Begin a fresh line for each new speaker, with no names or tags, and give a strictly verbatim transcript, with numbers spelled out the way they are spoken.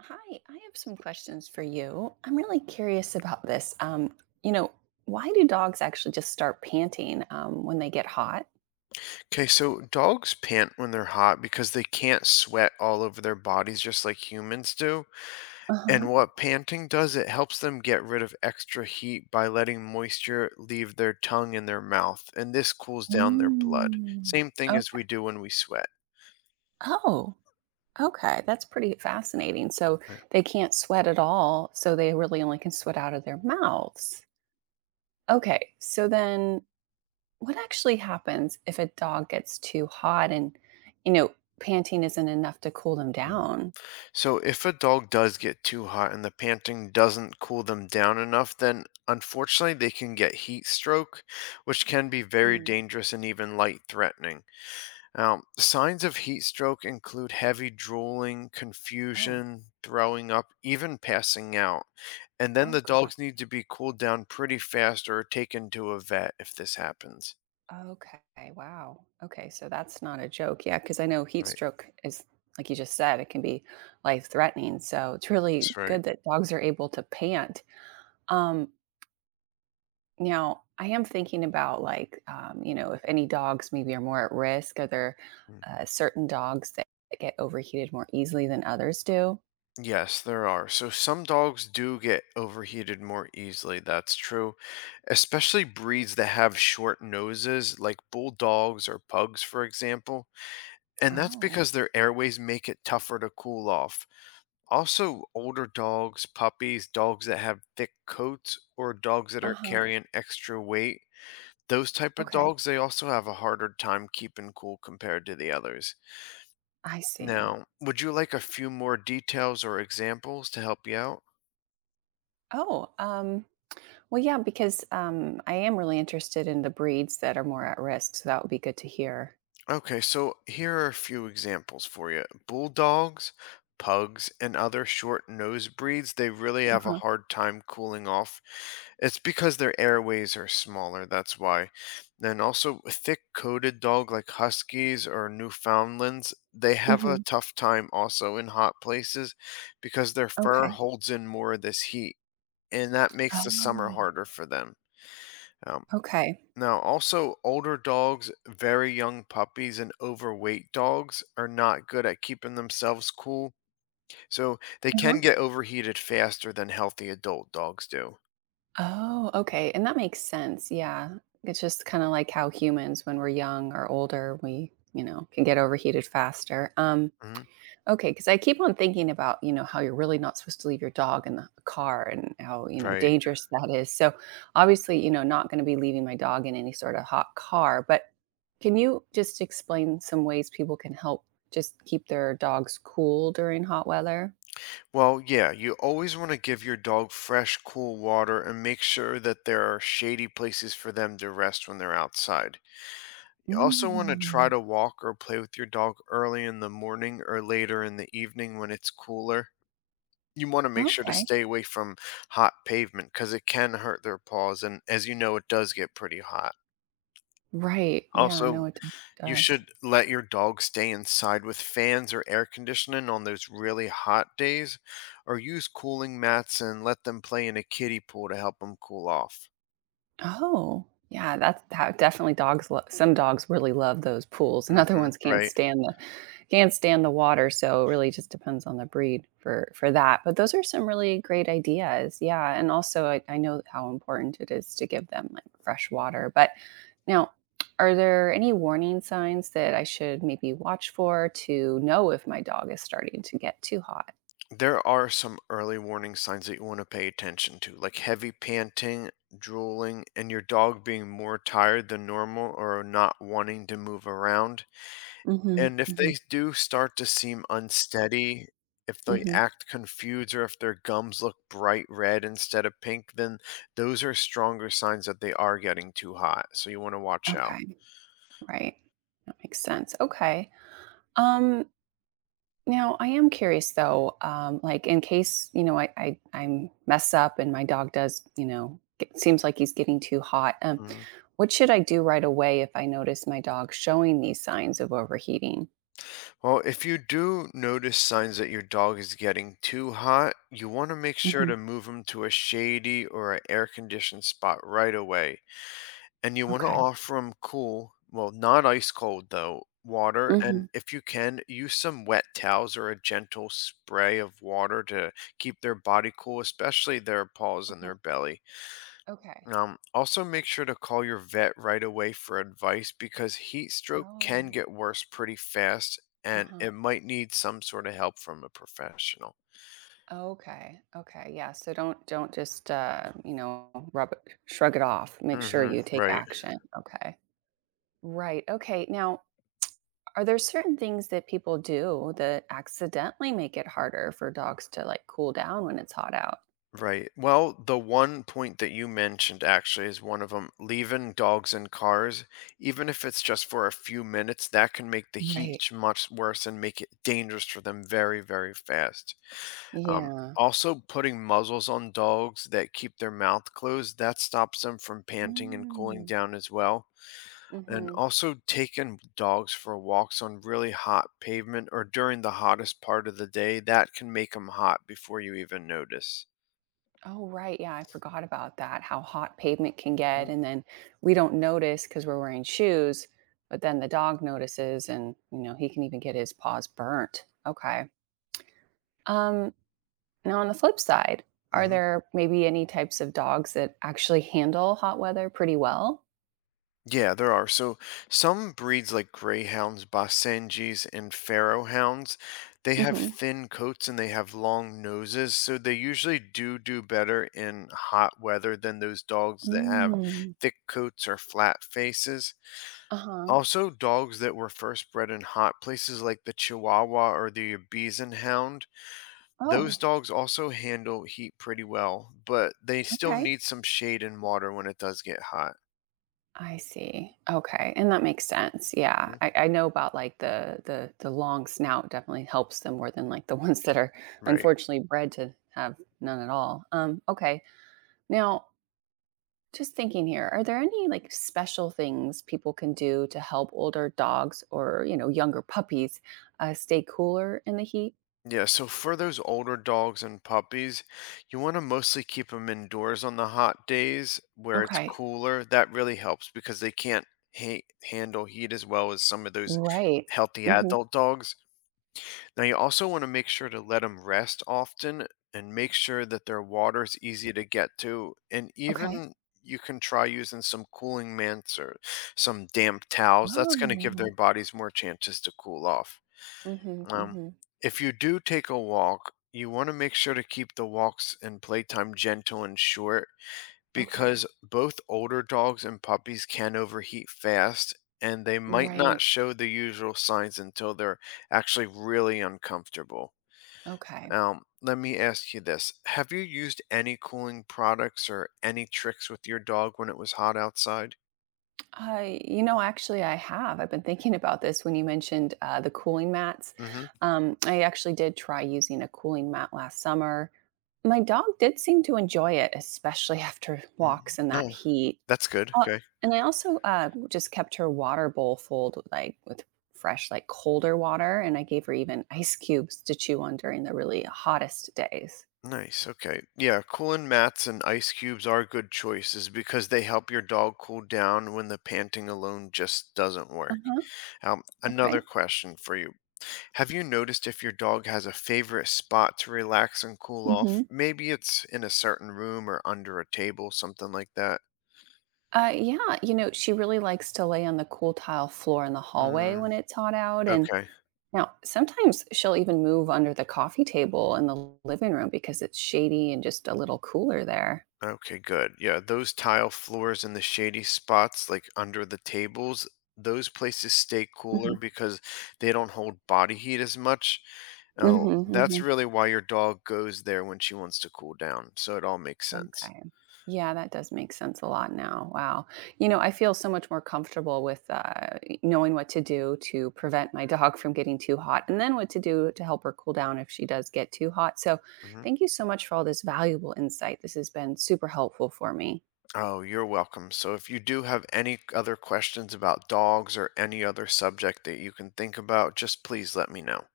Hi, I have some questions for you. I'm really curious about this. Um, you know, why do dogs actually just start panting um, when they get hot?
Okay, so dogs pant when they're hot because they can't sweat all over their bodies just like humans do.
Uh-huh.
And what panting does, it helps them get rid of extra heat by letting moisture leave their tongue and their mouth, and this cools down their blood.
Mm.
Same thing as
Okay.
we do when we sweat.
Oh, okay. That's pretty fascinating. So
Right.
they can't sweat at all, so they really only can sweat out of their mouths. Okay. So then what actually happens if a dog gets too hot and, you know, panting isn't enough to cool them
Mm.
down?
So if a dog does get too hot and the panting doesn't cool them down enough, then unfortunately they can get heat stroke, which can be very
Mm.
dangerous and even light threatening. Now, signs of heat stroke include heavy drooling,
Oh,
confusion, throwing up, even passing out. And then
oh
the dogs
gosh.
need to be cooled down pretty fast or taken to a vet if this happens.
Okay, wow. Okay, so that's not a joke. Yeah, because I know heat
Right.
stroke is, like you just said, it can be life threatening. So it's really
That's
good
right.
that dogs are able to pant. Um, Now, I am thinking about like, um, you know, if any dogs maybe are more at risk, are there
Mm.
uh, certain dogs that get overheated more easily than others do?
Yes, there are. So some dogs do get overheated more easily. That's true. Especially breeds that have short noses, like bulldogs or pugs, for example. And that's
Oh,
because their airways make it tougher to cool off. Also, older dogs, puppies, dogs that have thick coats, or dogs that are
uh-huh.
carrying extra weight, those type of
Okay.
dogs, they also have a harder time keeping cool compared to the others.
I see.
Now, would you like a few more details or examples to help you out?
Oh, um, Well, yeah, because um, I am really interested in the breeds that are more at risk, so that would be good to hear.
Okay, so here are a few examples for you. Bulldogs, pugs, and other short nosed breeds, they really have hmm a
Uh-huh.
hard time cooling off. It's because their airways are smaller, that's why. And also, a thick coated dog like huskies or Newfoundlands, they have a
Hmm.
tough time also in hot places because their fur
Okay.
holds in more of this heat, and that makes the summer
Oh,
harder for them. Um,
okay.
Now, also, older dogs, very young puppies, and overweight dogs are not good at keeping themselves cool, so they
Uh-huh.
can get overheated faster than healthy adult dogs do.
Oh, okay. And that makes sense. Yeah. It's just kind of like how humans, when we're young or older, we, you know, can get overheated faster. Um,
Hmm
Okay, because I keep on thinking about, you know, how you're really not supposed to leave your dog in the car and how, you know,
Right.
dangerous that is. So obviously, you know, not going to be leaving my dog in any sort of hot car, but can you just explain some ways people can help just keep their dogs cool during hot weather?
Well, yeah, you always want to give your dog fresh, cool water and make sure that there are shady places for them to rest when they're outside. You also want to try
Mm,
to walk or play with your dog early in the morning or later in the evening when it's cooler. You want to make sure to
okay.
stay away from hot pavement because it can hurt their paws. And as you know, it does get pretty hot.
Right. Yeah, I know
Also,
it
you
does.
should let your dog stay inside with fans or air conditioning on those really hot days, or use cooling mats and let them play in a kiddie pool to help them cool off.
Oh, yeah, that's how definitely dogs lo some dogs really love those pools, and other
Hmm
ones can't
Right.
stand the can't stand the water, so it really just depends on the breed for for that, but those are some really great ideas, yeah, and also I I know how important it is to give them, like, fresh water, but now, are there any warning signs that I should maybe watch for to know if my dog is starting to get too hot?
There are some early warning signs that you want to pay attention to, like heavy panting, drooling, and your dog being more tired than normal or not wanting to move around.
Mhm,
And if
mhm,
they do start to seem unsteady, if they
mhm.
act confused, or if their gums look bright red instead of pink, then those are stronger signs that they are getting too hot. So you want to watch out.
Okay, right. That makes sense, okay. Um, Now, I am curious though, um, like in case, you know, I, I I mess up and my dog does, you know, get, seems like he's getting too hot. Um,
Mhm.
what should I do right away if I notice my dog showing these signs of overheating?
Well, if you do notice signs that your dog is getting too hot, you want to make sure
Hmm.
to move him to a shady or an air conditioned spot right away. And you want to
Okay.
offer him cool, well, not ice cold though, water.
Hmm.
And if you can, use some wet towels or a gentle spray of water to keep their body cool, especially their paws and
Uh-huh.
their belly.
Okay.
Um, also, make sure to call your vet right away for advice because heat stroke can
Oh.
get worse pretty fast and
Uh-huh.
it might need some sort of help from a professional.
Okay. Okay. Yeah. So don't don't just uh, you know, rub it, shrug it off. Make sure
Mm-hmm.
you take
Right.
action. Okay. Right. Okay. Now, are there certain things that people do that accidentally make it harder for dogs to like cool down when it's hot out?
Right. Well, the one point that you mentioned actually is one of them. Leaving dogs in cars, even if it's just for a few minutes, that can make the
Right.
heat much worse and make it dangerous for them very, very fast. Um,
Yeah.
also, putting muzzles on dogs that keep their mouth closed that stops them from panting and cooling
Mm.
down as well. And
Hmm.
also taking dogs for walks on really hot pavement or during the hottest part of the day that can make them hot before you even notice.
Oh, right. Yeah, I forgot about that. How hot pavement can get. And then we don't notice because we're wearing shoes, but then the dog notices and, you know, he can even get his paws burnt. Okay. Um, Now, on the flip side, are
Mm-hmm.
there maybe any types of dogs that actually handle hot weather pretty well?
Yeah, there are. So some breeds like greyhounds, Basenjis, and Pharaoh hounds, they have thin coats and they have long noses, so they usually do do better in hot weather than those dogs that have
Mm-hmm.
thick coats or flat faces.
Uh-huh.
Also, dogs that were first bred in hot places like the Chihuahua or the Bison hound, those
Oh,
dogs also handle heat pretty well, but they still
okay.
need some shade and water when it does get hot.
I see. Okay, and that makes sense. Yeah,
Mhm.
I, I know about like the the the long snout definitely helps them more than like the ones that are
Right.
unfortunately bred to have none at all. Um, okay. Now, just thinking here, are there any like special things people can do to help older dogs or you know younger puppies uh, stay cooler in the heat?
Yeah, so for those older dogs and puppies, you want to mostly keep them indoors on the hot days where it's
Okay.
cooler. That really helps because they can't ha- handle heat as well as some of those
Right.
healthy
Hmm.
adult dogs. Now, you also want to make sure to let them rest often and make sure that their water is easy to get to. And
Okay.
even you can try using some cooling mats or some damp towels. That's going to give
Oh.
their bodies more chances to cool off.
Hmm.
Um,
Hmm.
if you do take a walk, you want to make sure to keep the walks and playtime gentle and short
Okay.
because both older dogs and puppies can overheat fast and they might
Right.
not show the usual signs until they're actually really uncomfortable.
Okay.
Um, let me ask you this. Have you used any cooling products or any tricks with your dog when it was hot outside?
I, you know, actually, I have. I've been thinking about this when you mentioned uh, the cooling mats.
Mm
Um, I actually did try using a cooling mat last summer. My dog did seem to enjoy it, especially after
hmm.
walks in
No,
that heat.
that's good.
Uh,
Okay.
and I also uh, just kept her water bowl full, like with fresh, like colder water, and I gave her even ice cubes to chew on during the really hottest days.
Nice. Okay. Yeah, cooling mats and ice cubes are good choices because they help your dog cool down when the panting alone just doesn't
Uh
work.
huh.
Um, another
Okay.
question for you. Have you noticed if your dog has a favorite spot to relax and cool
Mm-hmm.
off? Maybe it's in a certain room or under a table, something like that.
Uh, yeah, you know, she really likes to lay on the cool tile floor in the hallway
Mm,
when it's hot out. And
okay.
now sometimes she'll even move under the coffee table in the living room because it's shady and just a little cooler there.
Okay, good. Yeah, those tile floors and the shady spots, like under the tables, those places stay
Hmm.
cooler because they don't hold body heat as much. Oh, that's
Hmm.
really why your dog goes there when she wants to cool down. So it all makes sense.
Okay. Yeah, that does make sense a lot now. Wow. You know, I feel so much more comfortable with uh, knowing what to do to prevent my dog from getting too hot and then what to do to help her cool down if she does get too hot. So,
Hmm
thank you so much for all this valuable insight. This has been super helpful for me.
Oh, you're welcome. So if you do have any other questions about dogs or any other subject that you can think about, just please let me know.